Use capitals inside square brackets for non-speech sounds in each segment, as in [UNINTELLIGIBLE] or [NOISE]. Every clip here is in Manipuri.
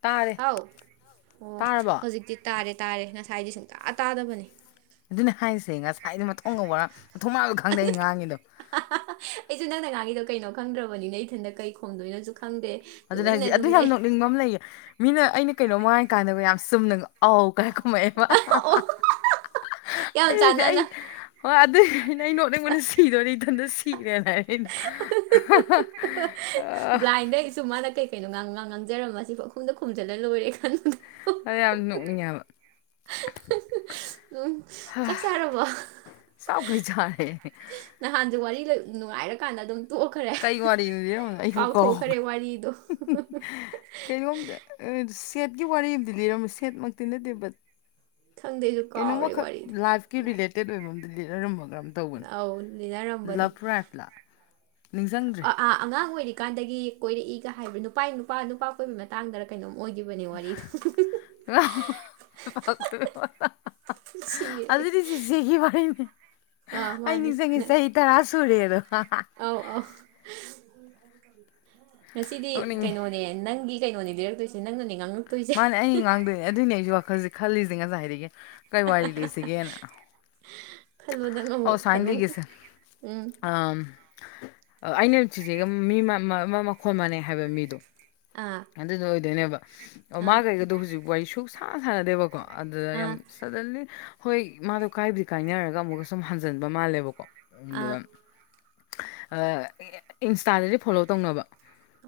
ꯇꯥꯔꯦ ꯍꯥꯎ ꯑꯣ ꯇꯥꯔꯕꯣ ꯍꯧꯖꯤꯛꯇꯗꯤ ꯇꯥꯔꯦ ꯇꯥꯔꯦ ꯉꯁꯥꯏꯗꯤ ꯁꯨꯡꯇꯥ ꯇꯥꯗꯕꯅꯤ ꯑꯗꯨꯅ ꯍꯥꯏꯔꯤꯁꯦ ꯉꯁꯥꯏꯗ ꯃꯊꯣꯡ ꯃꯊꯣꯡ ꯃꯔꯝ ꯑꯝ ꯈꯪꯗꯦ ꯑꯩꯅ ꯉꯥꯡꯉꯤꯗꯣ꯫ ꯑꯩꯁꯨ ꯅꯪꯅ ꯑꯉꯥꯡꯒꯤꯗꯣ ꯀꯩꯅꯣ ꯈꯪꯗ꯭ꯔꯕꯅꯤꯅ ꯏꯊꯟꯗ ꯀꯩ ꯈꯣꯡꯗꯣꯏꯅꯣꯁꯨ ꯈꯪꯗꯦ ꯑꯗꯨꯅꯦ ꯇꯨꯃꯤꯟꯅ ꯍꯥꯏꯁꯤ ꯑꯗꯨ ꯑꯗꯨꯝ ꯌꯥꯝ ꯂꯩ ꯅꯣꯛꯅꯤꯡꯕ ꯑꯃ ꯂꯩꯌꯦ ꯃꯤꯅ ꯑꯩꯅ ꯀꯩꯅꯣꯝ ꯍꯥꯏ ꯀꯥꯟꯅꯕ ꯌꯥꯝ ꯆꯨꯝꯅꯒ꯫ ꯑꯧ ꯀꯥꯏ ꯀꯨꯝꯃꯩꯕ ꯑꯣ ꯌꯥꯝ ꯑꯩꯗꯤ ꯑꯩ ꯆꯥꯟꯅꯅ ꯍꯣꯏ ꯑꯗꯨꯏ ꯑꯩꯅ ꯑ ꯅꯣꯛ ꯅꯪꯉꯣꯟꯅ ꯁꯤꯗꯣꯔꯤ ꯏꯊꯟꯗ ꯁꯤꯔꯦꯅ ꯍꯥꯏꯔ ꯑꯩꯅ꯫ [UNINTELLIGIBLE] ꯁꯨꯃꯅ ꯀꯦ ꯀꯩꯅꯣ ꯉꯥꯡ ꯉꯥꯡ ꯉꯥꯡꯖꯔꯝꯁꯤꯐ ꯑꯩꯈꯨꯝꯗ ꯈꯣꯝꯜꯂ ꯂꯣꯏꯔꯦ ꯀꯥꯟꯗ ꯑ ꯌꯥꯝ ꯅꯣꯛꯅꯤꯡꯉꯦꯕ ꯎꯝ ꯆꯥꯛ ꯆꯥꯔꯕꯣ ꯆꯥꯛꯄꯨꯗꯤ ꯆꯥꯔꯦ ꯅꯍꯥꯟꯁꯦ ꯋꯥꯔꯤ ꯅꯨꯡꯉꯥꯏꯔꯀꯥꯟꯗ ꯑꯗꯨꯝ ꯇꯣꯛꯈ꯭ꯔꯦ ꯀꯩ ꯋꯥꯔꯤꯅꯣ ꯂꯤꯔꯝꯕꯗꯣ ꯑꯩꯕꯨ ꯀꯥꯎꯊꯣꯛꯈ꯭ꯔꯦ ꯋꯥꯔꯤꯗꯣ ꯀꯩꯅꯣꯝ ꯁꯦꯠꯀꯤ ꯋꯥꯔꯤ ꯑꯃꯗꯤ ꯂꯤꯔꯝꯃꯤ ꯁꯦꯠꯃꯛꯇꯤ ꯅꯠꯇꯦꯕ꯫ ꯈꯪꯗꯦꯁꯨ ꯀꯩꯅꯣꯝꯃꯈꯛ ꯂꯥꯏꯐꯀꯤ ꯔꯤꯂꯦꯇꯦꯠ ꯑꯣꯏꯕ ꯑꯝꯗ ꯂꯤꯅꯔꯝꯃꯒꯝ ꯑꯧ ꯂꯅꯔꯝꯕꯅꯦ ꯅꯤꯡꯁꯤꯡꯗ꯭ꯔꯦ ꯑꯉꯥꯡ ꯑꯣꯏꯔꯤ ꯀꯥꯟꯗꯒꯤ ꯀꯣꯏꯔꯛꯏꯒ ꯍꯥꯏꯕ ꯅꯨꯄꯥ ꯅꯨꯄꯥ ꯅꯨꯄꯥ ꯀꯣꯏꯕ ꯃꯇꯥꯡꯗ ꯀꯩꯅꯣꯝ ꯑꯣꯏꯈꯤꯕ ꯉ ꯐ ꯄ ꯁꯤꯔꯦ ꯑꯗꯨꯗꯤꯗꯤ ꯁꯤ ꯁꯤꯦꯒꯤ ꯋꯥꯅꯦꯦ ꯑꯥ ꯑꯩ ꯃꯥꯅꯦ ꯅꯤꯡꯁꯤꯡꯉꯦ ꯆꯍꯤ ꯇꯔꯥ ꯁꯨꯔꯦꯗꯣ ꯑꯥꯎ ꯑꯥꯎ ꯉꯁꯤꯗꯤ ꯅꯣꯛꯅꯤꯡꯉꯦ ꯀꯩꯅꯣꯅꯦ ꯅꯪꯒꯤ ꯀꯩꯅꯣꯅꯦ ꯂꯩꯔꯛꯇꯣꯏꯁꯦ ꯅꯪꯅꯅꯦ ꯉꯥꯡꯉ ꯃꯥꯅꯦ ꯑꯩ ꯉꯥꯡꯗꯣꯏꯅꯦ ꯑꯗꯨꯏꯅꯦ ꯑꯩꯖꯨ ꯋꯥꯈꯜꯖꯦ ꯈꯜꯂꯤꯖꯦ ꯉꯁꯥꯏꯗꯒꯤ ꯀꯔꯤ ꯋꯥꯔꯤ ꯂꯤꯁꯤꯒꯦꯅ ꯈꯜꯂꯣ ꯅꯪ ꯑꯣ ꯑꯃꯨꯛ ꯁꯥꯏ ꯈꯟꯕꯝ ꯂꯤꯒꯤꯁꯦ ꯎꯝ ꯑꯝ ꯑꯩꯅ ꯆꯤꯆꯦꯒ ꯃꯤ ꯃ ꯃ ꯃ ꯃ ꯃꯈꯣꯟ ꯃꯥꯟꯅꯩ ꯍꯥꯏꯕ ꯃꯤꯗꯣ ꯑꯥ ꯑꯗꯨꯗꯣ ꯑꯣꯏꯗꯣꯏꯅꯦꯕ ꯑꯣ ꯑꯥ ꯃꯥꯒ ꯑꯩꯒꯗꯣ ꯍꯧꯖꯤꯛ ꯋꯥꯔꯤ ꯁꯨꯛ ꯁꯥꯟ ꯁꯥꯟꯅꯗꯦꯕꯀꯣ ꯑꯗꯨꯗ ꯑꯥ ꯌꯥꯝ ꯁꯗꯟꯂꯤ ꯍꯣꯏ ꯃꯥꯗꯣ ꯀꯥꯏꯕꯨꯗꯤ ꯀꯥꯏꯅꯔꯒ ꯑꯃꯨꯛꯀ ꯁꯨꯝ ꯍꯟꯖꯟꯕ ꯃꯥꯜꯂꯦꯕꯀꯣ ꯑꯥ [UNINTELLIGIBLE] ꯏꯟꯁꯇꯥꯗꯗꯤ ꯐꯣꯂꯣ ꯇꯧꯅꯕ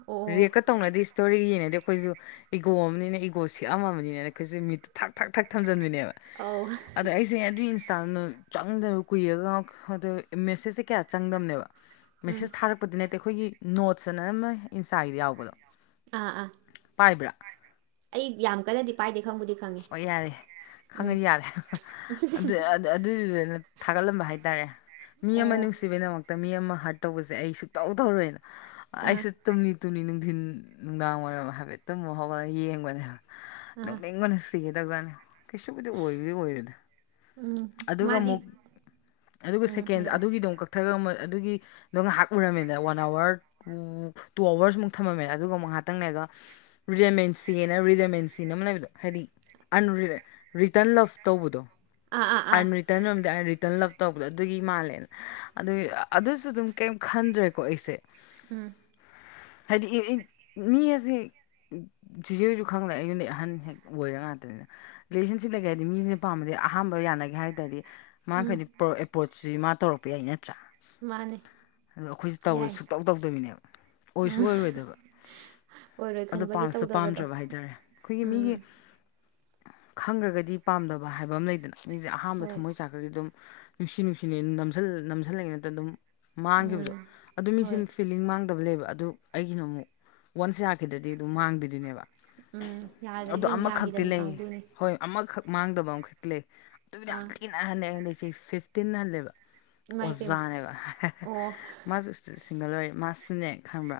ꯑꯣ ꯔꯤꯑꯦꯛꯀ ꯇꯧꯅꯗꯤꯁ [UNINTELLIGIBLE] ꯑꯩꯈꯣꯏꯁꯨ ꯏꯒꯣ ꯑꯃꯅꯤꯅ ꯏꯒꯣ ꯁꯤꯛꯑꯝꯃꯅꯤꯅ ꯑꯩꯈꯣꯏꯁꯨꯅꯦ ꯃꯌꯨꯠꯇ ꯊꯥꯛ ꯊꯥꯛ ꯊꯥꯛ ꯊꯝꯖꯤꯟꯕꯤꯅꯦꯕ ꯑꯧ ꯑꯗ ꯑꯩꯁ ꯁꯦ ꯑꯗꯨꯒꯤ ꯏꯟꯁꯇꯥꯗꯨꯅ ꯆꯪꯗꯅ ꯀꯨꯏꯔꯒ ꯑ ꯃꯦꯁꯦꯁꯁꯦ ꯀꯌꯥ ꯆꯪꯗꯝꯕꯅꯦꯕ ꯎꯝ ꯃꯦꯁꯦꯁ ꯊꯥꯔꯛꯄꯗꯤ ꯅꯠꯇꯦ ꯑꯩꯈꯣꯏꯒꯤ ꯅꯣꯠꯁ ꯑꯅꯝꯅ ꯏꯟꯁꯇꯥꯒꯤꯗ ꯌꯥꯎꯕꯗꯣ ꯑꯥ ꯑꯥ ꯄꯥꯏꯕ꯭ꯔꯥ ꯑꯩ ꯌꯥꯝ ꯀꯟꯅꯗꯤ ꯄꯥꯏꯗꯦ ꯈꯪꯕꯨꯗꯤ ꯈꯪꯉꯦ ꯍ ꯌꯥꯔꯦ ꯎꯝ ꯈꯪꯉꯗꯤ ꯌꯥꯔꯦ ꯑꯗꯨ ꯑꯗꯨꯗꯨꯅ ꯊꯥꯒꯠꯂꯝꯕ ꯍꯥꯏꯇꯥꯔꯦ ꯃꯤ ꯑꯣ ꯑꯃ ꯅꯨꯡꯁꯤꯕꯩꯗꯃꯛꯇ ꯃꯤ ꯑꯃ ꯍꯥꯔꯠ ꯇꯧꯕꯁꯦ ꯑꯩ ꯁꯨꯛꯇꯧ ꯇꯧꯔꯣꯏꯅ ꯑꯥ ꯑꯩꯁꯦ ꯇꯨꯝꯂꯤ ꯇꯨꯝꯅꯤ ꯅꯨꯡꯊꯤꯟ ꯅꯨꯡꯗꯥꯡ ꯋꯥꯏꯔꯝ ꯍꯥꯏꯐꯦꯠ ꯇꯨꯝꯃꯨ ꯔ ꯍꯧꯒꯠꯂꯒ ꯌꯦꯡꯕꯅꯦ ꯑꯥ ꯅꯣꯛꯅꯤꯡꯕꯅ ꯁꯤꯒꯦ ꯇꯧꯖꯥꯠꯅꯤ ꯀꯩꯁꯨꯕꯨꯗꯤ ꯑꯣꯏꯕꯨꯗꯤ ꯑꯣꯏꯔꯣꯏꯗ ꯎꯝ ꯑꯗꯨꯒ ꯃꯥꯗꯤ ꯑꯃꯨꯛ ꯑꯗꯨꯒ ꯎꯝ ꯁꯦꯀꯦꯟ ꯍꯥꯏꯔꯛꯑꯣ ꯑꯗꯨꯒꯤꯗꯣ ꯑꯃꯨꯛ ꯀꯛꯊꯔꯒ [UNINTELLIGIBLE] ꯑꯗꯨꯒꯤ ꯑꯗꯣ ꯉꯥꯏꯍꯥꯛ ꯎꯔꯝꯃꯦꯅ ꯋꯥꯟ ꯑꯋꯥꯔ ꯎꯝ ꯇꯨ ꯑꯋꯥꯔꯁꯃꯨꯛ ꯊꯝꯃꯝꯃꯦꯅ ꯑꯗꯨꯒ ꯑꯃꯨꯛ ꯉꯥꯇꯪ ꯂꯩꯔꯒ ꯔꯤꯗꯃꯦꯟꯁꯤꯅ ꯔꯤꯗꯃꯦꯟꯁꯤꯅ ꯑꯃ ꯂꯩꯕꯗꯣ ꯍꯥꯏꯗꯤ ꯑꯟꯔꯤꯠ ꯔꯤꯇꯟ ꯂꯞ ꯇꯧꯕꯗꯣ ꯑꯥ ꯑꯥ ꯑꯥ [UNINTELLIGIBLE] ꯇꯟ ꯔꯣꯝꯗꯤ ꯑꯩꯅ ꯔꯤꯇꯔꯟ ꯂꯞ ꯇꯧꯕꯗꯣ ꯑꯗꯨꯒꯤ ꯃꯥꯜꯂꯦꯅ ꯑꯗꯨ ꯑꯗꯨꯁꯨ ꯑꯗꯨꯝ ꯀꯩꯝ ꯈꯟꯗ꯭ꯔꯦꯀꯣ ꯑꯩꯁꯦ ꯎꯝ ꯍꯥꯏꯗꯤ ꯏ ꯏ ꯃꯤ ꯑꯖꯦ ꯆꯤꯆꯦ ꯍꯣꯏꯖꯨ ꯈꯪꯪꯂꯩ ꯑꯩꯉꯣꯜꯗꯩ ꯑꯍꯟ ꯍꯦꯛ ꯑꯣꯏꯔ ꯉꯥꯛꯇꯅꯤꯅ ꯔꯤꯂꯦꯁꯟꯁꯤꯞ ꯂꯩꯒꯦ ꯍꯥꯏꯗꯤ ꯃꯤꯖꯦ ꯄꯥꯝꯕꯗꯤ ꯑꯍꯥꯥꯟꯕ ꯌꯥꯅꯒꯦ ꯍꯥꯏ ꯇꯥꯔꯗꯤ ꯎꯝ ꯃꯥꯈꯩ ꯑꯦꯄ꯭ꯔꯣ ꯑꯦꯄ꯭ꯔꯣꯆꯁꯤ ꯃꯥ ꯇꯧꯔꯛꯄ ꯌꯥꯏ ꯅꯠꯇ꯭ꯔꯥ ꯃꯥꯅꯦ ꯑꯗꯣ ꯑꯩꯈꯣꯏꯁꯨ ꯇꯧꯔꯣꯏ ꯌꯥꯏ ꯁꯨꯛꯇꯧ ꯇꯧꯗꯕꯤꯅꯦꯕ ꯑꯣꯏꯁꯨ ꯎꯝ ꯑꯣꯏꯔꯣꯏꯗꯕ ꯑꯣꯏꯔꯣꯏ ꯑꯗꯣ ꯈꯟꯕꯒꯤ ꯄꯥꯝꯁꯨ ꯇꯧꯗꯕꯗꯣ ꯄꯥꯝꯗ꯭ꯔꯕ ꯍꯥꯏꯇꯥꯔꯦ ꯑꯩꯈꯣꯏꯒꯤ ꯎꯝ ꯃꯤꯒꯤ ꯈꯪꯈ꯭ꯔꯒꯗꯤ ꯄꯥꯝꯗꯕ ꯍꯥꯏꯕ ꯑꯃ ꯂꯩꯗꯅ ꯃꯤꯁꯦ ꯑꯍꯥꯟꯕ ꯍꯣꯏ ꯊꯝꯃꯣꯏ ꯆꯥꯛ ꯈꯗꯤ ꯑꯗꯨꯝ ꯅꯨꯡꯁꯤ ꯅꯨꯡꯁꯤꯅ ꯅꯝꯖꯜ ꯅꯝꯖꯤꯜꯂꯛꯏ ꯅꯠꯇ꯭ꯔ ꯑꯗꯨꯝ ꯎꯝ ꯃꯥꯡꯒꯤꯕꯗꯣ ꯑꯗꯨ ꯃꯤꯁꯨ ꯍꯣꯏ ꯐꯤꯂꯤꯡ ꯂꯤꯡ ꯃꯥꯡꯗꯕ ꯂꯩꯌꯦꯕ ꯑꯗꯨ ꯑꯩꯒꯤꯅ ꯑꯃꯨꯛ ꯋꯥꯟꯁ ꯌꯥꯈꯤꯗ꯭ꯔꯗꯤ ꯑꯗꯨꯝ ꯃꯥꯡꯕꯤꯗꯨꯅꯦꯕ ꯎꯝ ꯑꯗꯣ ꯌꯥꯗ꯭ꯔꯗꯤ ꯑꯗꯨꯝ ꯑꯃꯈꯛꯇꯤ ꯌꯥꯈꯤꯗꯕꯤ ꯂꯩ ꯀꯥꯡꯒꯨꯅꯤ ꯍꯣꯏ ꯑꯃꯈꯛ ꯃꯥꯡꯗꯕ ꯑꯃꯈꯛꯇꯤ ꯂꯩ ꯑꯗꯨꯗꯤ ꯌꯥꯝ ꯑꯥ ꯊꯤꯅ ꯑꯍꯜꯅꯦ ꯑꯩꯉꯣꯟꯗꯩ ꯆꯍꯤ ꯐꯤꯐꯇꯤꯟ ꯍꯜꯂꯦꯕ ꯏꯃꯥ ꯏꯄꯦꯝꯃ ꯑꯣꯖꯥꯅꯦꯕ ꯑꯣ [UNINTELLIGIBLE] ꯃꯥꯁꯨ ꯁꯤꯡꯒꯜ ꯑꯣꯏꯔꯤ ꯃꯥꯁꯨꯅꯦ ꯈꯪꯕ꯭ꯔꯥ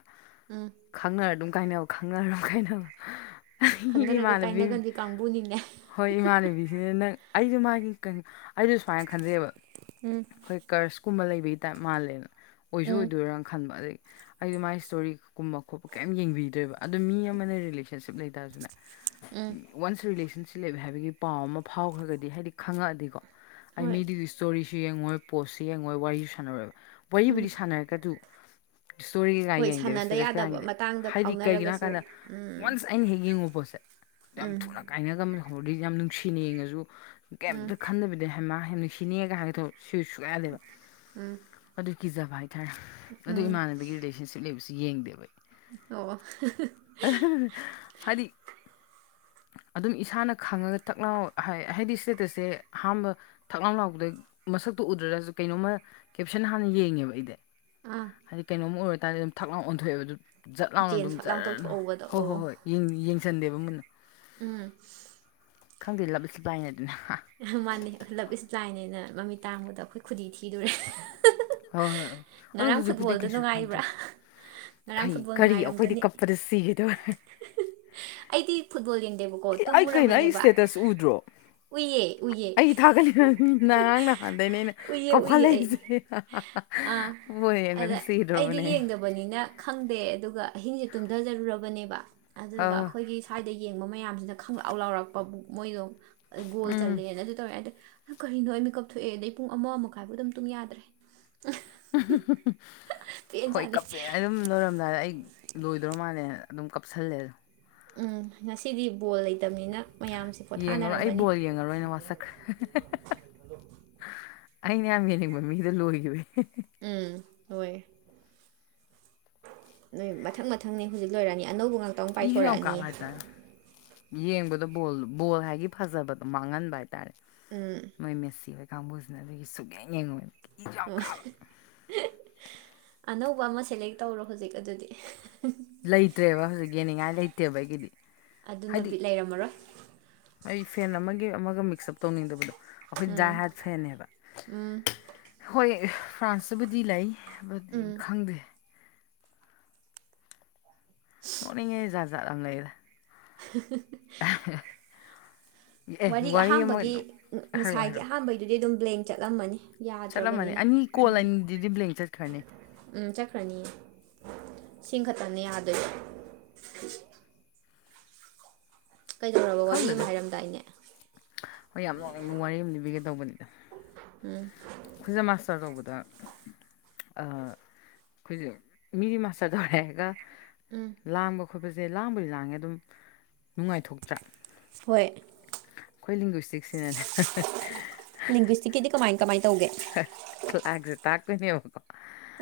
ꯎꯝ ꯈꯪꯅꯔ ꯑꯗꯨꯝ ꯀꯥꯏꯅꯕ ꯈꯪꯅꯔ ꯑꯗꯨꯝ ꯀꯥꯏꯅꯕ ꯑꯩ ꯈꯪꯟꯅꯔꯒ ꯏꯃꯥꯟꯅꯕꯤ ꯀꯥꯏꯅꯒꯟꯕꯤ ꯀꯥꯡꯕꯨꯅꯤꯅꯦ ꯍꯣꯏ ꯏꯃꯥꯟꯅꯕꯤꯁꯤꯅ ꯅꯪ ꯑꯩꯁꯨ ꯃꯥꯒꯤ ꯀꯩꯅꯣ ꯑꯩꯖꯨ ꯁꯨꯃꯥꯏꯅ ꯈꯟꯖꯩ ꯌꯦꯕ ꯎꯝ ꯑꯩꯈꯣꯏ ꯀꯔꯁꯀꯨꯝꯕ ꯂꯩꯕꯒꯤ ꯇꯥꯏꯞ ꯃꯥꯜꯂꯦꯅ ꯑꯣꯏꯁꯨ ꯎꯝ ꯑꯣꯏꯗꯣꯏꯔꯥꯅ ꯈꯟꯕ ꯑꯗꯨꯏ ꯑꯩꯗꯣ ꯃꯥꯏ ꯏꯁꯇꯣꯔꯤꯒꯨꯝꯕ ꯈꯣꯠꯄ ꯀꯩꯝ ꯌꯦꯡꯕꯤꯗ꯭ꯔꯦꯕ ꯑꯗꯨꯣ ꯃꯤ ꯑꯃꯅ ꯔꯤꯂꯦꯁꯟꯁꯤꯞ ꯂꯩꯇꯥꯔꯁꯨꯅꯦ ꯎꯝ ꯋꯥꯟꯁ ꯔꯤꯂꯦꯁꯟꯁꯤꯞ ꯂꯩ ꯍꯥꯏꯕꯒꯤ ꯄꯥꯎ ꯑꯃ ꯐꯥꯎꯈ꯭ꯔꯒꯗꯤ ꯍꯥꯏꯗꯤ ꯈꯪꯉꯛꯑꯗꯤꯀꯣ ꯑꯩ ꯍꯣꯏ ꯃꯤꯗꯨꯒꯤ ꯁ꯭ꯇꯣꯔꯤꯁ ꯌꯦꯡꯉꯣꯏ ꯄꯣꯠꯁꯨ ꯌꯦꯡꯉꯣꯏ ꯋꯥꯔꯤꯁꯨ ꯁꯥꯟꯅꯔꯣꯏꯕ ꯎꯝ ꯋꯥꯔꯤꯕꯨꯗꯤ ꯁꯥꯟꯅꯔꯒ ꯗꯨ ꯁ꯭ꯇꯣꯔꯤ ꯀꯩꯀꯥ ꯍꯣꯏ ꯌꯦꯡꯗꯦꯕ ꯁꯥꯟꯅꯗ ꯁ꯭ꯇꯦꯇꯁ ꯀꯩ ꯌꯥꯗꯕ ꯌꯦꯡꯗꯦꯕ ꯃꯇꯥꯡꯗ ꯍꯥꯏꯗꯤ ꯀꯩꯒꯤꯅꯣ ꯐꯥꯎꯅꯔꯒꯁꯨ ꯍꯥꯏꯀꯥꯟꯗ ꯎꯝ ꯋꯥꯟꯁ ꯑꯩꯅ ꯍꯦꯛ ꯌꯦꯡꯉꯨ ꯄꯣꯠꯁꯦ ꯌꯥꯝ ꯎꯝ ꯊꯨꯅ ꯀꯥꯏꯅꯒꯟꯕꯗꯣ ꯈꯪꯕ꯭ꯔ [UNINTELLIGIBLE] ꯌꯥꯝ ꯅꯨꯡꯁꯤꯅ ꯌꯦꯡꯉꯁꯨ ꯎꯝ ꯀꯩꯝꯇ ꯈꯟꯗꯕꯤꯗ ꯍꯩꯃꯥ ꯌꯥꯝ ꯅꯨꯡꯁꯤꯅꯦꯒ ꯍꯥꯏꯒꯗꯣ [UNINTELLIGIBLE] ꯁꯨꯛꯌꯥ ꯌꯥꯗꯦꯕ ꯎꯝ ꯑꯗꯨ ꯀꯤꯖꯕ ꯍꯥꯏꯇꯥꯔꯦ ꯑꯗꯨ ꯎꯝ ꯏꯃꯥꯟꯅꯕꯤꯒꯤ ꯔꯤꯂꯦꯁꯟꯁꯤꯞ ꯂꯩꯕꯁꯨ ꯌꯦꯡꯗꯦꯕ ꯑꯩ ꯑꯣ ꯍꯥꯏꯗꯤ ꯑꯗꯨꯝ ꯏꯁꯥꯅ ꯈꯪꯉꯒ ꯊꯛꯅꯕ ꯍꯥꯏꯗꯤ ꯏꯁꯇꯦꯇꯁꯁꯦ ꯑꯍꯥꯟꯕ ꯊꯛꯂꯥꯎꯝ ꯂꯥꯎꯄꯗ ꯃꯁꯛꯇꯣ ꯎꯗ꯭ꯔꯁꯨ ꯀꯩꯅꯣꯝꯃ ꯀꯦꯞꯁꯟ ꯍꯥꯟꯅ ꯌꯦꯡꯉꯦꯕ ꯑꯩꯗꯤ ꯑꯥ ꯍꯥꯏꯗꯤ ꯀꯩꯅꯣꯝ ꯑꯣꯏꯔꯇꯥꯥꯔꯗꯤ ꯑꯗꯨꯝ ꯊꯛ ꯂꯥꯎ ꯑꯣꯟꯊꯣꯛꯑꯦꯕ ꯑꯗꯨ ꯖꯠ ꯂꯥꯎꯅ ꯆꯦꯟ ꯑꯗꯨꯝ ꯁꯣꯠ ꯂꯥꯎ ꯠꯔꯅ ꯇꯧꯊꯣꯛꯍꯧꯕꯗꯣ ꯍꯣꯏ ꯑꯣ ꯍꯣꯏ ꯍꯣꯏ ꯌꯦꯡꯁꯟꯗꯦꯕ ꯃꯨꯟꯅ ꯎꯝ ꯈꯪꯗꯦ ꯂꯞ ꯏꯁ ꯕꯂꯥꯏꯟ ꯍꯥꯢꯗꯨꯅꯤ ꯍꯥ ꯃꯥꯟꯅꯤ ꯂꯞ ꯏꯁ ꯕ꯭ꯂꯥꯏꯅꯦꯅ ꯃꯃꯤꯠ ꯇꯥꯡꯕꯗ ꯑꯩꯈꯣꯏ ꯈꯨꯗꯤ ꯊꯤꯗꯨꯔꯦ ꯍꯣꯏ ꯍꯣꯏ ꯑꯗꯨ ꯍꯧꯖꯤꯛꯄꯨꯗꯤ ꯀꯩꯁꯨ ꯅꯨꯡꯉꯥꯏꯕ꯭ꯔꯥ ꯈꯟꯗ꯭ꯔꯦꯗ ꯉꯔꯥꯡ ꯀꯔꯤꯩ ꯐꯨꯠꯕꯣꯜ ꯀꯔꯤ ꯑꯩꯈꯣꯏꯗꯤ ꯅꯨꯡꯉꯥꯏꯔꯝꯒꯅꯤ ꯀꯛꯄꯗ ꯁꯤꯒꯦ ꯇꯧꯋꯦ ꯑꯩꯗꯤ ꯐꯨꯠꯕꯣꯜ ꯌꯦꯡꯗꯦꯕꯀꯣ ꯑꯩ ꯀꯩꯅꯣ ꯇꯨꯝꯃꯨꯔꯕꯅꯦ ꯑꯩ ꯏꯁꯇꯦꯇꯁ ꯎꯗ꯭ꯔꯣ ꯎꯏꯌꯦ ꯑꯩ ꯊꯥꯒꯠꯂꯤ ꯉꯔꯥꯡ ꯅꯍꯥꯟꯗꯩꯅꯦ ꯑꯩꯅ ꯎꯏꯌꯦ ꯎꯏꯌꯦ ꯑꯩ ꯀꯥꯎꯈꯠꯂꯛꯏꯁꯦ ꯑꯥ ꯕꯣꯜ ꯑꯗ ꯌꯦꯡꯕꯗ ꯑꯩꯗꯤ ꯁꯤꯗ꯭ꯔꯣꯕꯅꯦ ꯑꯩ ꯌꯦꯡꯗ ꯈꯦꯗꯦ ꯑꯗꯨꯒ ꯑꯍꯤꯡꯁꯦ ꯇꯨꯝꯊꯖꯔꯨꯔꯕꯅꯦꯕ ꯑꯗꯨꯒ ꯑꯥ ꯑꯩꯈꯣꯏ ꯁ꯭ꯋꯥꯏꯗ ꯌꯦꯡꯕ ꯃꯌꯥꯝꯁꯤꯅ ꯈꯪꯂꯥꯎ ꯂꯥꯎꯔꯛꯄꯕꯨ ꯃꯣꯏꯗꯣ ꯒꯣꯜ ꯎꯝ ꯆꯜꯂꯦꯅꯁꯨ ꯇꯧꯋꯦ ꯑꯗ ꯀꯔꯤꯅꯣ ꯑꯩ ꯃꯦꯀꯞ ꯊꯣꯛꯑꯦ ꯑꯗꯩ ꯄꯨꯡ ꯑꯃ ꯑꯃꯈꯥꯏꯕꯨ ꯑꯗꯨꯝ ꯇꯨꯡ ꯌꯥꯗ꯭ꯔꯦ ꯄꯦꯟ ꯍꯣꯏ ꯆꯥꯅꯩ ꯀꯞꯄꯃꯦꯅ ꯑꯗꯨꯝ ꯂꯣꯏꯔꯝꯗꯥꯏꯗ ꯑꯩ ꯂꯣꯏꯗ꯭ꯔꯧ ꯃꯥꯜꯂ ꯑꯗꯨꯝ ꯀꯞꯁꯜꯂꯦꯗ ꯎꯝ ꯉꯁꯤꯗꯤ ꯕꯣꯜ ꯂꯩꯇꯕꯅꯤꯅ ꯃꯌꯥꯝꯁꯦ ꯌꯦꯡꯉꯔꯣꯏ ꯑꯩ ꯄꯣꯊꯥꯅꯔꯝꯃꯅꯤ ꯕꯣꯜ ꯌꯦꯡꯉꯔꯣꯏ ꯅ ꯋꯥꯁꯛ ꯑꯩꯅ ꯌꯥꯝ ꯌꯦꯡꯅꯤꯡꯕ ꯃꯤꯗ ꯂꯣꯏꯒ꯭ꯔꯦ ꯎꯝ ꯂꯣꯏꯌꯦ ꯅꯣꯏ ꯃꯊꯪ ꯃꯊꯪꯅꯦ ꯍꯧꯖꯤꯛ ꯂꯣꯏꯔꯅꯤ ꯑꯅꯧꯕ ꯉꯥꯛꯇ ꯑꯃꯨ ꯄꯥꯏꯊꯣꯔꯛꯑꯅꯤ ꯌꯦꯡꯕꯗ ꯕꯣꯜ ꯕꯣꯜ ꯍꯥꯏꯗꯤ ꯐꯖꯕꯗꯣ ꯃꯥꯡꯍꯟꯕ ꯍꯥꯏꯇꯥꯔꯦ ꯎꯝ ꯃꯣꯏ ꯃꯠꯁꯤꯕꯩ ꯀꯥꯡꯕꯨꯁꯤꯅ ꯑꯗꯨꯒꯤ ꯁꯨꯛꯌꯥꯅ ꯌꯦꯡꯉꯣꯏꯦ ꯑꯅꯧꯕ ꯑꯃ ꯁꯦꯂꯦꯛ ꯇꯧꯔꯣ ꯍꯧꯖꯤꯛ ꯑꯗꯨꯗꯤ ꯂꯩꯇ꯭ꯔꯦꯕ ꯍꯧꯖꯤꯛ ꯌꯦꯡꯅꯤꯡꯉꯥꯏ ꯂꯩꯇꯦꯕ ꯑꯩꯒꯤꯗꯤ ꯑꯗꯨꯅ ꯍꯥꯏꯗꯤ ꯕꯤꯠ ꯂꯩꯔꯝꯃꯔꯣꯏ ꯑꯩ ꯐꯦꯟ ꯑꯃꯒꯤ ꯑꯃꯒ ꯃꯤꯛꯁꯑꯞ ꯇꯧꯅꯤꯡꯗꯕꯗꯣ ꯑꯩꯈꯣꯏ ꯗꯥꯥꯏ ꯎꯝ ꯍꯥꯏꯠ ꯐꯦꯟꯅꯦꯕ ꯎꯝ ꯍꯣꯏ ꯐ꯭ꯔꯥꯟꯁꯇꯕꯨꯗꯤ ꯂꯩ ꯍꯥꯏꯕꯗꯤ ꯎꯝ ꯈꯪꯗꯦ ꯃꯣꯔꯅꯤꯡꯉꯩ ꯖꯥꯠ ꯖꯠ ꯌꯥꯝ ꯂꯩꯔ ꯑꯦ ꯋꯥꯔꯤ ꯑꯃ ꯑꯍꯥꯟꯕꯒꯤ ꯍꯥꯏꯔꯛꯑꯣ ꯉꯁꯥꯏꯒꯤ ꯍꯥꯏꯔꯛꯑꯣ ꯑꯍꯥꯟꯕ ꯑꯗꯨꯗꯤ ꯑꯗꯨꯝ ꯕ꯭ꯂꯦꯟ ꯆꯠꯂꯝꯃꯅꯤ ꯆꯠꯂꯝꯃꯅꯤ ꯌꯥꯗ꯭ꯔꯕꯅꯤꯅ ꯑꯅꯤ ꯀꯣꯜ ꯎꯝ ꯑꯅꯤꯗꯨꯗꯤ ꯕ꯭ꯂꯦꯡ ꯆꯠꯈ꯭ꯔꯅꯤ ꯎꯝ ꯆꯠꯈ꯭ꯔꯅꯤꯌꯦ ꯁꯤꯡ ꯈꯛꯇꯅꯦ ꯌꯥꯗꯣꯏ ꯀꯩꯗꯧꯔꯕ ꯋꯥꯔꯤ ꯑꯃ ꯈꯪꯗꯦꯗ ꯍꯥꯏꯔꯝꯗꯥꯏꯅꯦ ꯍꯣꯏ ꯌꯥꯝ ꯅꯨꯡꯅꯤꯡꯕ ꯋꯥꯔꯤ ꯑꯃ ꯂꯤꯕꯤꯒꯦ ꯇꯧꯕꯅꯤꯗ ꯎꯝ ꯑꯩꯈꯣꯏꯖ ꯃꯥꯁꯇꯔ ꯇꯧꯕꯗ ꯑ ꯑꯩ ꯃꯤꯅꯤ ꯃꯥꯁꯥꯗꯧꯔꯦ ꯍꯥꯏꯦꯒ ꯎꯝ ꯂꯥꯡꯕ ꯈꯣꯠꯄꯁꯦ ꯂꯥꯡꯕꯨꯗꯤ ꯂꯥꯡꯉꯦ ꯑꯗꯨꯝ ꯅꯨꯡꯉꯥꯏꯊꯣꯛꯇ꯭ꯔꯥ ꯍꯣꯏ ꯑꯩꯈꯣꯏ ꯂꯤꯡꯒ꯭ꯤꯁꯇꯤꯛꯁꯤꯅꯅꯦ ꯂꯤꯡꯒ꯭ꯋꯁꯇꯤꯛꯀꯤꯗꯤ ꯀꯃꯥꯏ ꯀꯃꯥꯏꯅ ꯇꯧꯒꯦ ꯂꯁ ꯇꯥꯛꯄꯤꯅꯦ ꯋꯥꯀ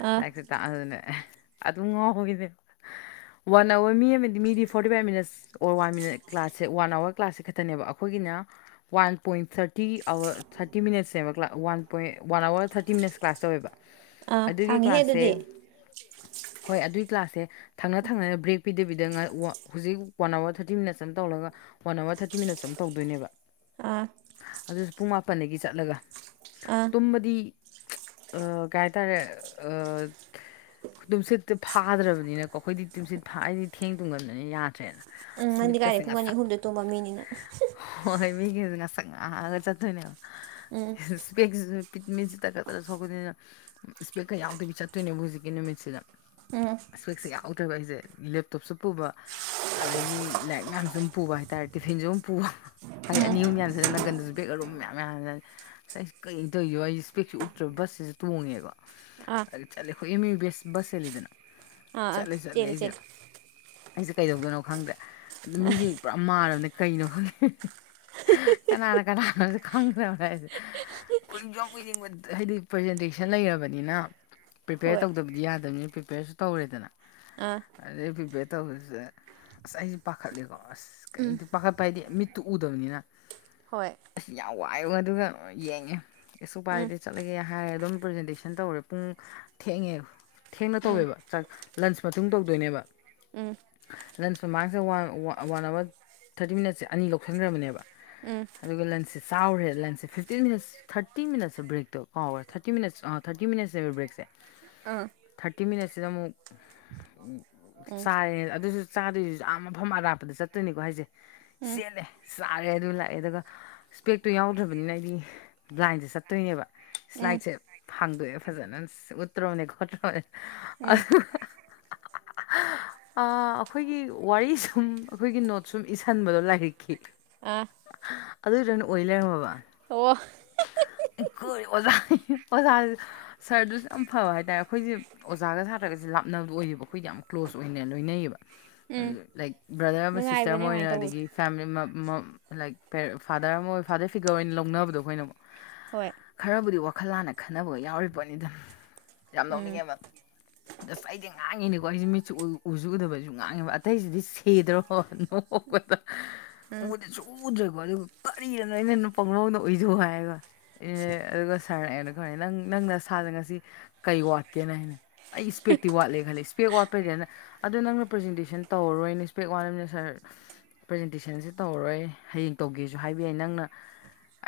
ꯑꯥ ꯇ ꯑꯗꯨꯅꯦ ꯑꯗꯨꯝ ꯉꯥꯎꯈꯤꯅꯦꯕ ꯋꯥꯟ ꯑꯋꯥꯔ ꯃꯤ ꯑꯃꯗꯤ ꯃꯤꯗꯤ forty five minutes or one minute ꯀ꯭ꯂꯥꯁꯦ ꯋꯥꯟ ꯑꯋꯥꯔ ꯀ꯭ꯂꯥꯁꯁꯦ ꯈꯛꯇꯅꯦꯕ ꯑꯩꯈꯣꯏꯒꯤꯅ one point thirty hour thirty ꯃꯤꯅꯠꯁꯅꯦꯕ ꯀ꯭ꯂ one point one hour thirty minutes class ꯇꯧꯋꯦꯕ ꯑꯥ ꯑꯗꯨꯒꯤ ꯁꯥꯡꯉꯤꯍꯦ ꯑꯗꯨꯗꯤ ꯀ꯭ꯂꯥꯁꯁꯦ ꯍꯣꯏ ꯑꯗꯨꯒꯤ ꯀ꯭ꯂꯥꯁꯁꯦ ꯊꯪꯅ ꯊꯪꯅꯅ ꯕ꯭ꯔꯦꯛ ꯄꯤꯗꯕꯤꯗ ꯍꯧꯖꯤꯛ ꯋꯥꯟ ꯑꯋꯥꯔ ꯊꯥꯔꯇꯤ ꯃꯤꯅꯠꯁ ꯑꯃ ꯇꯧꯔꯒ ꯋꯥꯟ ꯑꯋꯥꯔ ꯊꯥꯔꯇꯤ ꯃꯤꯅꯠꯁ ꯑ ꯑꯃ ꯇꯧꯗꯣꯏꯅꯦꯕ ꯑꯥ ꯑꯗꯨꯁꯨ ꯄꯨꯡ ꯃꯥꯄꯟꯗꯒꯤ ꯆꯠꯂꯒ ꯑꯥ ꯇꯨꯝꯕꯗꯤ ꯑ ꯀꯩ ꯍꯥꯏꯇꯥꯔꯦ ꯑ ꯇꯨꯝꯁꯤꯠꯇꯣ ꯐꯥꯗ꯭ꯔꯕꯅꯤꯅꯀꯣ ꯑꯩꯈꯣꯏꯗꯤ ꯇꯨꯝꯁꯤꯠ ꯐꯥꯗꯤ ꯊꯦꯡ ꯇꯨꯡꯒꯟꯕꯅ ꯌꯥꯗ꯭ꯔꯦꯅ ꯎꯝ ꯑꯁ ꯅꯪꯗꯤ ꯃꯤꯠꯀꯁꯦ ꯀꯥꯏꯗꯩ ꯄꯨꯡ ꯑꯅꯤ ꯉꯥꯁꯪ ꯑꯍꯨꯝꯗ ꯇꯣꯝꯕ ꯃꯤꯅꯤꯅ ꯍꯣꯏ ꯃꯤꯒꯦ ꯉꯥꯁꯪ ꯉꯪꯉꯒ ꯆꯇꯣꯏꯅꯦꯕ ꯎꯝ ꯃꯦꯟꯁꯤ ꯇ ꯀ ꯇꯔ ꯁꯀꯗꯅ ꯏꯁꯄꯦꯦꯛꯀ ꯌꯥꯎꯗꯕꯤ ꯆꯠꯇꯣꯏꯅꯦꯕ ꯍꯧꯖꯤꯛꯀꯤ ꯅꯨꯃꯤꯠꯁꯤꯗ ꯎꯝ ꯎꯝ ꯏꯁꯋꯦꯛꯁꯦ ꯌꯥꯎꯗ꯭ꯔꯦꯕ ꯑꯩꯁꯦ ꯂꯦꯞꯇꯣꯞꯁꯨ ꯄꯨꯕ ꯑꯗꯒꯤ ꯂꯥꯏꯔꯤꯛ ꯃꯌꯥꯝꯁꯨ ꯑꯗꯨꯝ ꯄꯨꯕ ꯍꯥꯏꯇꯥꯔꯦ ꯇꯤꯐꯤꯟꯁꯨ ꯑꯗꯨꯝ ꯄꯨꯕ ꯍꯥꯏꯗꯤ ꯑꯅꯤ ꯑꯍꯨꯝ ꯌꯥꯟꯁꯤꯜꯂꯦ ꯅꯪꯒꯟꯗꯁꯨ ꯕꯦꯛ ꯑꯔꯨꯝ ꯃꯌꯥꯝ ꯌꯥꯟꯖꯥꯜꯂꯦ ꯉꯁꯥꯏ ꯀꯔꯤ ꯇꯧꯣ ꯑꯩꯁ ꯏꯁꯄꯦꯛꯁꯤ ꯎꯞꯇ꯭ꯔꯕ ꯕꯁꯁꯤꯁꯨ ꯇꯣꯡꯉꯦꯕ ꯑꯥ ꯑ ꯆꯠꯂꯦ ꯑꯩꯈꯣꯏ ꯑꯦꯝ ꯌꯨ ꯕꯁ ꯕꯁ ꯆꯦꯂꯤꯗꯅ ꯑꯥ ꯑꯥ ꯆꯠꯂꯦ ꯆꯠꯂꯦ ꯆꯦꯜꯂꯦ ꯑꯩꯁꯦ ꯆꯦꯜꯂꯦ ꯑꯩꯁꯦ ꯀꯩꯗꯧꯗꯣꯏꯅꯣ ꯈꯪꯗ꯭ꯔꯦ ꯑꯗꯨ ꯃꯤꯁꯦ ꯄꯨꯔꯥ ꯃꯥꯟꯔꯕꯅꯦ ꯀꯩꯅꯣ ꯈꯪꯗꯦ ꯀꯅꯥꯅ ꯀꯅꯥꯅꯣꯁꯨ ꯈꯪꯗ꯭ꯔꯕ ꯍꯥꯏꯁꯦ ꯁꯨ ꯌꯥꯝꯏ ꯌꯦꯡꯕ ꯍꯥꯏꯗꯤ ꯄ꯭ꯔꯖꯦꯟꯇꯦꯁꯟ ꯂꯩꯔꯕꯅꯤꯅ ꯄ꯭ꯔꯤꯄꯦꯌꯔ ꯍꯣꯏ ꯇꯧꯗꯕꯗꯤ ꯌꯥꯗꯕꯅꯤꯅ ꯄ꯭ꯔꯤꯄꯦꯌꯔꯁꯨ ꯇꯧꯔꯦꯗꯅ ꯑꯥ ꯑꯗꯩ ꯄ꯭ꯔꯤꯄꯦꯌꯔ ꯇꯧꯕꯁꯤꯗ ꯑꯁ ꯑꯩꯁꯨ ꯄꯥꯈꯠꯂꯤꯀꯣ ꯑꯁ ꯎꯝ ꯀꯇ ꯄꯥꯈꯠꯄ ꯍꯥꯏꯗꯤ ꯃꯤ ꯇꯨꯎꯗꯕꯅꯤꯅ ꯍꯣꯏ ꯑꯁ ꯌꯥꯝ ꯋꯥꯏꯑꯕ ꯑꯗꯨꯒ ꯌꯦꯡꯉꯦ ꯑꯦꯁꯨ ꯎꯝ ꯎꯄꯥꯏꯗꯤ ꯆꯠꯂꯒꯦ ꯍꯥꯏꯔꯦ ꯑꯗꯨꯝ ꯄ꯭ꯔꯖꯦꯟꯇꯦꯁꯟ ꯇꯧꯔꯦ ꯄꯨꯡ ꯊꯦꯡꯉꯦꯕ ꯊꯦꯡꯅ ꯎꯝ ꯇꯧꯋꯦꯕ ꯆꯥꯛ ꯂꯟꯁ ꯃꯇꯨꯡ ꯇꯧꯗꯣꯏꯅꯦꯕ ꯎꯝ ꯂꯟꯁ ꯃꯃꯥꯡꯁꯦ ꯋꯥꯟ ꯑꯋꯥꯔ ꯊꯥꯔꯇꯤ ꯃꯤꯅꯠꯁꯦ ꯑꯅꯤ ꯂꯧꯁꯤꯟꯈ꯭ꯔꯕꯅꯦꯕ ꯎꯝ ꯑꯗꯨꯒ ꯂꯟꯁꯦ ꯆꯥꯎꯔꯦ ꯂꯟꯁꯦ ꯐꯤꯐꯇꯤꯟ ꯃꯤꯅꯠꯁ ꯊꯥꯔꯇꯤ ꯃꯤꯅꯠꯁ ꯕ꯭ꯔꯦꯛꯇꯣ ꯀꯥꯎꯈꯔꯦ ꯊꯥꯔꯇꯤ ꯃꯤꯅꯠꯁ ꯑ ꯊꯥꯔꯇꯤ ꯃꯤꯅꯠꯁꯅꯦꯕ ꯕ꯭ꯔꯦꯛꯁꯦ ꯑꯥ ꯊꯥꯔꯇꯤ ꯃꯤꯅꯠꯁꯤꯗ ꯑꯃꯨꯛ ꯎ ꯎꯝ ꯆꯥꯔꯦ ꯑꯗꯨꯁꯨ ꯆꯥꯗꯣꯏꯁꯨ ꯌꯥꯝ ꯃꯐꯝ ꯑꯔꯥꯞꯄꯗ ꯆꯠꯇꯣꯏꯅꯤꯀꯣ ꯍꯥꯏꯁꯦ ꯎꯝ ꯆꯦꯜꯂꯦ ꯆꯥꯔꯦ ꯑꯗꯨ ꯂꯥꯛꯑꯦ ꯑꯗꯨꯒ ꯏꯁꯄꯦꯛꯇꯣ ꯌꯥꯎꯗ꯭ꯔꯕꯅꯤꯅ ꯑꯩꯗꯤ ꯕ꯭ꯂꯥꯏꯟꯁꯦ ꯆꯠꯇꯣꯏꯅꯦꯕ ꯎꯝ ꯁ꯭ꯂꯥꯏꯠꯁꯦ ꯐꯪꯗꯣꯏꯑꯦ ꯐꯖꯅ ꯎꯠꯇ꯭ꯔꯣꯕꯅꯦ ꯈꯣꯠꯇ꯭ꯔꯣꯕꯅꯦ ꯎꯝ ꯑ ꯑꯩꯈꯣꯏꯒꯤ ꯋꯥꯔꯤ ꯁꯨꯝ ꯑꯩꯈꯣꯏꯒꯤ ꯅꯣꯠ ꯁꯨꯝ ꯏꯁꯁꯤꯟꯕꯗꯣ ꯂꯥꯏꯔꯤꯛꯈꯤ ꯑ ꯑꯗꯨꯗꯅ ꯑꯣꯏ ꯂꯩꯔꯝꯃꯕ ꯑꯣ ꯀꯣꯏ ꯑꯣꯖꯥ ꯑꯣꯖꯦ ꯁꯔꯗꯨꯁꯨ ꯌꯥꯝ ꯐꯕ ꯍꯥꯏꯇꯥꯔꯦ ꯑꯩꯈꯣꯏꯁꯦ ꯑꯣꯖꯥꯒ ꯁꯥꯇ꯭ꯔꯒꯁꯦ ꯂꯥꯞꯅꯕ ꯑꯣꯏꯔꯤꯕ ꯑꯩꯈꯣꯏꯗꯤ ꯌꯥꯝ ꯀ꯭ꯂꯣꯖ ꯑꯣꯏꯅ ꯂꯣꯏꯅꯩꯌꯦꯕ ꯎꯝ ꯂꯥꯏꯛ ꯕ꯭ꯔꯗꯔ ꯑꯃ ꯁꯤꯁꯇꯔ ꯑꯃ ꯅꯨꯡꯉꯥꯏꯕꯅꯦ ꯑꯣꯏꯅ ꯑꯗꯨꯃꯥꯏꯅ ꯇꯧꯕꯗꯣ ꯑꯗꯒꯤ ꯐꯦꯃꯤꯂꯤ ꯂꯥꯏꯛꯦ ꯐꯥꯗꯔ ꯑꯃ ꯑꯣꯏ ꯐꯥꯗꯔ ꯐꯤꯒꯔ ꯑꯣꯏꯅ ꯂꯧꯅꯕꯗꯣ ꯑꯩꯈꯣꯏꯅ ꯑꯃꯨꯛ ꯍꯣꯏ ꯈꯔꯕꯨꯗꯤ ꯋꯥꯈꯜ ꯂꯥꯟꯅ ꯈꯟꯅꯕ ꯌꯥꯎꯔꯤ ꯄꯣꯠꯅꯤꯗ ꯌꯥꯝ ꯎꯝ ꯂꯧꯅꯤꯡꯉꯦꯕ ꯑꯗꯁ ꯑꯩꯗꯤ ꯉꯥꯡꯉꯤꯅꯦꯀꯣ ꯑꯩꯁꯦ ꯃꯤꯠꯆꯨ ꯎꯁꯨ ꯎꯗꯕꯁꯨ ꯉꯥꯡꯉꯦꯕ ꯑꯇꯩꯁꯤꯗꯤ ꯁꯦꯗ꯭ꯔꯣ ꯅꯣ ꯎꯝ ꯎꯗꯤ ꯆꯨꯗ꯭ꯔꯦꯀꯣ ꯑꯗꯨꯒ ꯀꯔꯤꯔꯅꯣ ꯑꯩꯅ ꯅ ꯄꯍꯧꯗ ꯑꯣꯏꯊꯣꯛ ꯍꯥꯏꯔꯒ ꯑꯦ ꯑꯗꯨꯒ ꯁꯥꯔꯑꯩꯅ ꯈꯔꯦ ꯅꯪ ꯅꯪꯅ ꯁꯥꯗ ꯉꯁꯤ ꯀꯩ ꯋꯥꯠꯀꯦꯅ ꯍꯥꯏꯅꯦ ꯑꯩ ꯏꯁꯄꯦꯛꯇꯤ ꯋꯥꯠꯂꯦ ꯈꯜꯂꯦ ꯏꯁꯄꯦꯛ ꯋꯥꯠꯄꯩꯗꯅ ꯑꯗꯣ ꯅꯪꯅ ꯄ꯭ꯔꯖꯦꯟꯇꯦꯁꯟ ꯇꯧꯔꯔꯣꯏꯅꯦ ꯏꯁꯄꯦꯛ ꯋꯥꯃꯤꯅ ꯁꯥꯔ ꯄ꯭ꯔꯖꯦꯟꯇꯦꯁꯟꯁꯦ ꯇꯧꯔꯔꯣꯏ ꯍꯌꯦꯡ ꯇꯧꯒꯦꯁꯨ ꯍꯥꯏꯕ ꯌꯥꯏ ꯅꯪꯅ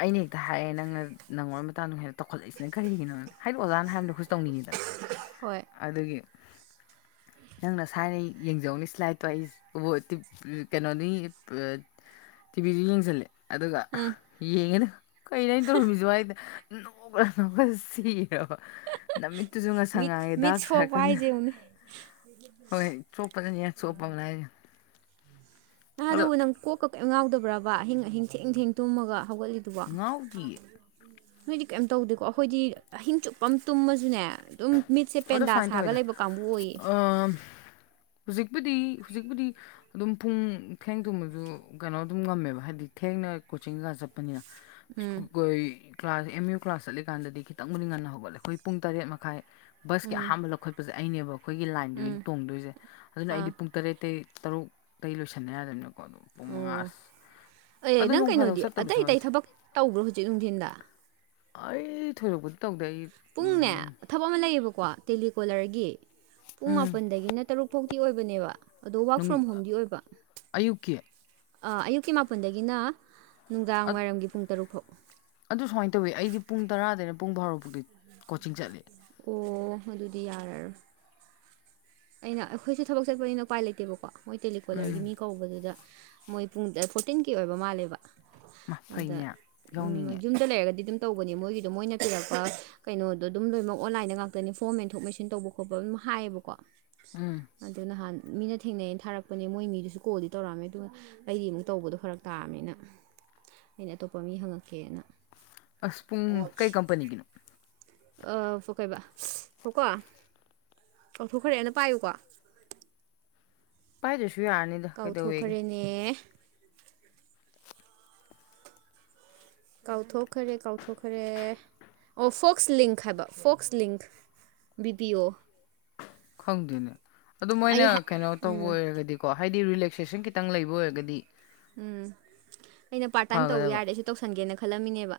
ꯑꯩꯅ ꯍꯦꯛꯇ ꯍꯥꯏꯌꯦꯦ ꯅꯪꯅ ꯅꯪꯉꯣꯟꯕ ꯃꯇꯥꯡꯗꯣ ꯍꯦꯛꯇ ꯇꯧꯈꯠꯂꯛꯏꯁꯤꯅ ꯀꯔꯤꯒꯤꯅꯣ ꯍꯥꯏꯗꯤ ꯑꯣꯖꯥꯅ ꯍꯥꯏꯕꯗꯣꯈꯣꯏ ꯇꯧꯅꯤꯡꯉꯤꯗꯅ ꯍꯣꯏ ꯑꯗꯨꯒꯤ ꯅꯪ ꯅ ꯁꯥꯏꯅ ꯌꯦꯡꯖꯧꯅꯤ ꯁꯂꯥꯏꯠꯇꯣ ꯑꯩ ꯀꯩꯅꯣꯅꯤ ꯇꯤꯚꯤꯁꯨ ꯌꯦꯡꯁꯤꯜꯂꯦ ꯑꯗꯨꯒ ꯎꯝ ꯌꯦꯡꯉꯦꯅ ꯀꯩꯅꯣ ꯑꯩꯅ ꯇꯧꯔꯝꯃꯤꯁꯨ ꯍꯥꯏꯏꯗ ꯅꯣꯛ꯭ꯔ ꯅ ꯁꯤꯔꯕ ꯅꯨꯃꯤꯠꯇꯨꯁꯨ ꯉꯁꯥꯡ ꯃꯤꯠ ꯉꯥꯡꯉꯦ ꯃꯤꯠ ꯗꯥꯛꯁ ꯁꯣꯛꯄ ꯍꯥꯏꯔꯀꯗ ꯍꯥꯏꯁꯦ ꯌꯦꯡꯉꯨꯅꯦ ꯍꯣꯏ ꯆꯣꯄꯗꯅꯤ ꯆꯣꯄꯦ ꯅꯍꯥ ꯑꯗꯨꯕꯨ ꯅꯪ ꯀꯣꯛꯀ ꯀꯩꯝ ꯉꯥꯎꯗꯕ꯭ꯔꯕ ꯑꯍꯤꯡ ꯑꯍꯤꯡ ꯊꯦꯡ ꯊꯦꯡ ꯇꯨꯝꯃꯒ ꯍꯧꯒꯠꯂꯤꯕ ꯉꯥꯎꯗꯤ ꯅꯣꯏꯗꯤ ꯀꯩꯝ ꯇꯧꯗꯦꯀꯣ ꯑꯩꯈꯣꯏꯗꯤ ꯑꯍꯤꯡ ꯆꯨꯞꯄ ꯑꯃ ꯇꯨꯝꯃꯁꯨꯅꯦ ꯑꯗꯨꯝ ꯃꯤꯠꯁꯦ ꯑꯗꯣ ꯄꯦꯟꯗꯥ ꯁꯨꯃꯥꯏꯅ ꯁꯥꯒ ꯇꯧꯋꯦꯗ ꯂꯩꯕ ꯀꯥꯡꯕꯨ ꯑꯣꯏꯌꯦ ꯑꯝ ꯍꯧꯖꯤꯛꯄꯨꯗꯤ ꯍꯧꯖꯤꯛꯄꯨꯗꯤ ꯑꯗꯨꯝ ꯄꯨꯡ ꯊꯦꯡ ꯊꯨꯝꯕꯁꯨ ꯀꯩꯅꯣ ꯑꯗꯨꯝ ꯉꯝꯃꯦꯕ ꯍꯥꯏꯗꯤ ꯊꯦꯡꯅ ꯀꯣꯆꯤꯡꯒꯩꯀ ꯆꯠꯄꯅꯤꯅ ꯎꯝ ꯀ꯭ꯂꯥꯁ ꯑꯦꯝ ꯌꯨ ꯀ꯭ꯂꯥꯁ ꯆꯠꯂꯤꯀꯥꯟꯗꯗꯤ ꯈꯤꯇꯪꯕꯨꯗꯤ ꯉꯟꯅ ꯍꯧꯒꯠꯂꯦ ꯑꯩꯈꯣꯏ ꯄꯨꯡ ꯇꯔꯦꯠ ꯃꯈꯥꯏ ꯕꯁꯀꯤ ꯎꯝ ꯑꯍꯥꯟꯕ ꯂꯧꯈꯠꯄꯁꯦ ꯑꯩꯅꯦꯕ ꯑꯩꯈꯣꯏꯒꯤ ꯎꯝ ꯂꯥꯏꯟꯗꯨꯒꯤꯗꯤ ꯇꯣꯡꯗꯣꯏꯁꯦ ꯑꯗꯨꯅ ꯑꯥ ꯑꯩꯗꯤ ꯄ ꯇꯔꯦꯠꯇꯩ ꯇꯔꯨꯛꯇꯩ ꯂꯣꯏꯁꯟꯅꯕ ꯌꯥꯗꯃꯤꯅꯀꯣ ꯑꯗꯣ ꯄꯨꯡ ꯃꯉꯥ ꯑ ꯑꯣ ꯑꯦ ꯅꯪ ꯀꯩꯅꯣꯗꯤ ꯑꯇꯩ ꯑꯇꯩ ꯊꯕꯛ ꯇꯧꯕ꯭ꯔꯣ ꯍꯧꯖꯤꯛ ꯅꯨꯡꯊꯤꯟꯗ ꯑ ꯊꯣꯏꯔꯕꯗꯤ ꯄꯨꯡꯅꯦ ꯊꯕꯛ ꯑꯃ ꯂꯩꯌꯦꯕꯀꯣ ꯇꯦꯂꯤꯀꯣꯂꯔꯒꯤ ꯄꯨꯡ ꯎꯝ ꯃꯥꯄꯟꯗꯒꯤꯅ ꯇꯔꯨꯛ ꯐꯥꯎꯇꯤ ꯑꯣꯏꯕꯅꯦꯕ ꯑꯗꯣ ꯋꯥꯔꯛ ꯅꯨꯡ ꯐ꯭ꯔꯣꯝ ꯍꯣꯝꯗꯤ ꯑꯣꯏꯕ ꯑꯌꯨꯛꯀꯤ ꯑꯌꯨꯛꯀꯤ ꯃꯥꯄꯟꯗꯒꯤꯅ ꯑ- ꯅꯨꯡꯗꯥꯡꯋꯥꯏꯔꯝꯒꯤ ꯄꯨꯡ ꯇꯔꯨꯛ ꯐꯥꯎ ꯑꯗꯨ ꯁꯨꯃꯥꯏ ꯇꯧꯋꯤ ꯑꯩꯗꯤ ꯄꯨꯡ ꯇꯔꯥꯗꯅ ꯄꯨꯡ ꯐꯥꯎꯔꯛ ꯑꯣ ꯑꯗꯨꯗꯤ ꯌꯥꯔꯔꯣꯏ ꯑꯩꯅ ꯑꯩꯈꯣꯏꯁꯦ ꯊꯕꯛ ꯆꯠꯄꯅꯤꯅ ꯎꯄꯥꯏ ꯂꯩꯇꯦꯕꯀꯣ ꯃꯣꯏ ꯇꯦꯂꯤꯀꯣꯂꯔꯒꯤ ꯎꯝ ꯃꯤ ꯀꯧꯕꯗꯨꯗ ꯃꯣꯏ ꯄꯨꯡ ꯐꯣꯔꯇꯤꯟꯒꯤ ꯑꯣꯏꯕ ꯃꯥꯜꯂꯦꯕ ꯃꯥ ꯑꯗ ꯐꯩꯅꯦ ꯌꯥꯎꯅꯤꯡꯉꯦ ꯌꯨꯝꯗ ꯂꯩꯔꯒꯗꯤ ꯑꯗꯨꯝ ꯇꯧꯕꯅꯦ ꯃꯣꯏꯒꯤꯗꯣ ꯃꯣꯏꯅ ꯄꯤꯔꯛꯄ ꯀꯩꯅꯣꯗꯣ ꯑꯗꯨꯝ ꯂꯣꯏꯅꯃꯛ ꯑꯣꯟꯂꯥꯏꯟꯗ ꯉꯥꯛꯇꯅꯤ ꯐꯣꯔꯝ ꯃꯦꯟꯊꯣꯛ ꯃꯦꯟꯁꯤꯟ ꯇꯧꯕ ꯈꯣꯠꯄ ꯑꯗꯨꯝ ꯍꯥꯏꯌꯦꯕꯀꯣ ꯎꯝ ꯑꯗꯨ ꯅꯍꯥꯟ ꯃꯤꯅ ꯊꯦꯡꯅꯩꯩꯅ ꯊꯥꯔꯛꯄꯅꯦ ꯃꯣꯏ ꯃꯤꯗꯨꯁꯨ ꯀꯣꯜꯗꯤ ꯇꯧꯔꯛꯑꯝꯃꯦ ꯑꯗꯨ ꯑꯩꯗꯤ ꯑꯃꯨꯛ ꯇꯧꯕꯗꯣ ꯐꯔꯛ ꯇꯥꯕꯅꯤꯅ ꯑꯩꯅ ꯑꯇꯣꯞꯄ ꯃꯤ ꯍꯪꯉꯛꯀꯦꯅ ꯑꯁ ꯄꯨꯡ ꯀꯩ ꯀꯝꯄꯅꯤꯒꯤꯅꯣ ꯀꯩꯕ ꯍꯣꯏꯀꯣ ꯂꯧꯊꯣꯛꯈ꯭ꯔꯦꯅ ꯄꯥꯏꯌꯨꯀꯣ ꯄꯥꯏꯖꯦ ꯁꯤꯏ ꯑꯅꯤ ꯀꯥꯎꯊꯣꯛꯈ꯭ꯔꯦꯅꯦ ꯀꯥꯎꯊꯣꯛꯈꯔꯦ ꯀꯥꯎꯊꯣꯛꯈꯔꯦ ꯑꯣ ꯐꯣꯛꯁ ꯂꯤꯡꯛ ꯍꯥꯏꯕ ꯐꯣꯛꯁ ꯂꯤꯡꯛ ꯕꯤꯕꯤ ꯑꯣ ꯈꯪꯗꯣꯏꯅꯦ ꯑꯗꯨꯗꯣ ꯑꯩ ꯃꯣꯏꯅ ꯀꯩꯅꯣ ꯇꯧꯕ ꯎꯝ ꯑꯣꯏꯔꯒꯗꯤꯀꯣ ꯍꯥꯏꯗꯤ ꯔꯤꯂꯦꯛꯁꯦꯁꯟ ꯈꯤꯇꯪ ꯂꯩꯕ ꯑꯣꯏꯔꯒꯗꯤ ꯎꯝ ꯑꯩꯅ ꯄꯥꯔꯠ ꯇꯥꯏꯝ ꯇꯧꯕ ꯐꯒꯗꯕ ꯌꯥꯔꯗꯤ ꯑꯩꯁꯨ ꯇꯧꯁꯟꯒꯦꯅ ꯈꯜꯂꯝꯃꯤꯅꯦꯕ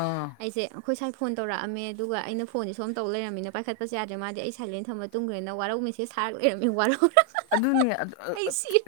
ꯑꯥ ꯑꯩꯁꯦ ꯑꯩꯈꯣꯏ ꯁꯋꯥꯏ ꯐ ꯇꯧꯔꯑꯝꯃꯦ ꯑꯗꯨꯒ ꯑꯩꯅ ꯐꯣꯟꯁꯦ ꯁꯣꯝ ꯇꯧ ꯂꯩꯔꯝꯃꯤꯅ ꯄꯥꯏꯈꯠꯄꯁ ꯌꯥꯗ꯭ꯔꯦ ꯃꯥꯗꯤ ꯑꯩ ꯁꯥꯏꯂꯦꯟ ꯊꯝꯝꯕ ꯃꯇꯨꯡꯈ꯭ꯔꯦꯅ ꯋꯥꯔꯧ ꯃꯁꯦ ꯁꯥꯔꯒ ꯂꯩꯔꯝꯃꯤ ꯋꯥꯔꯧꯔ ꯑꯗꯨꯅꯤ ꯑꯩ ꯁꯤꯔꯦ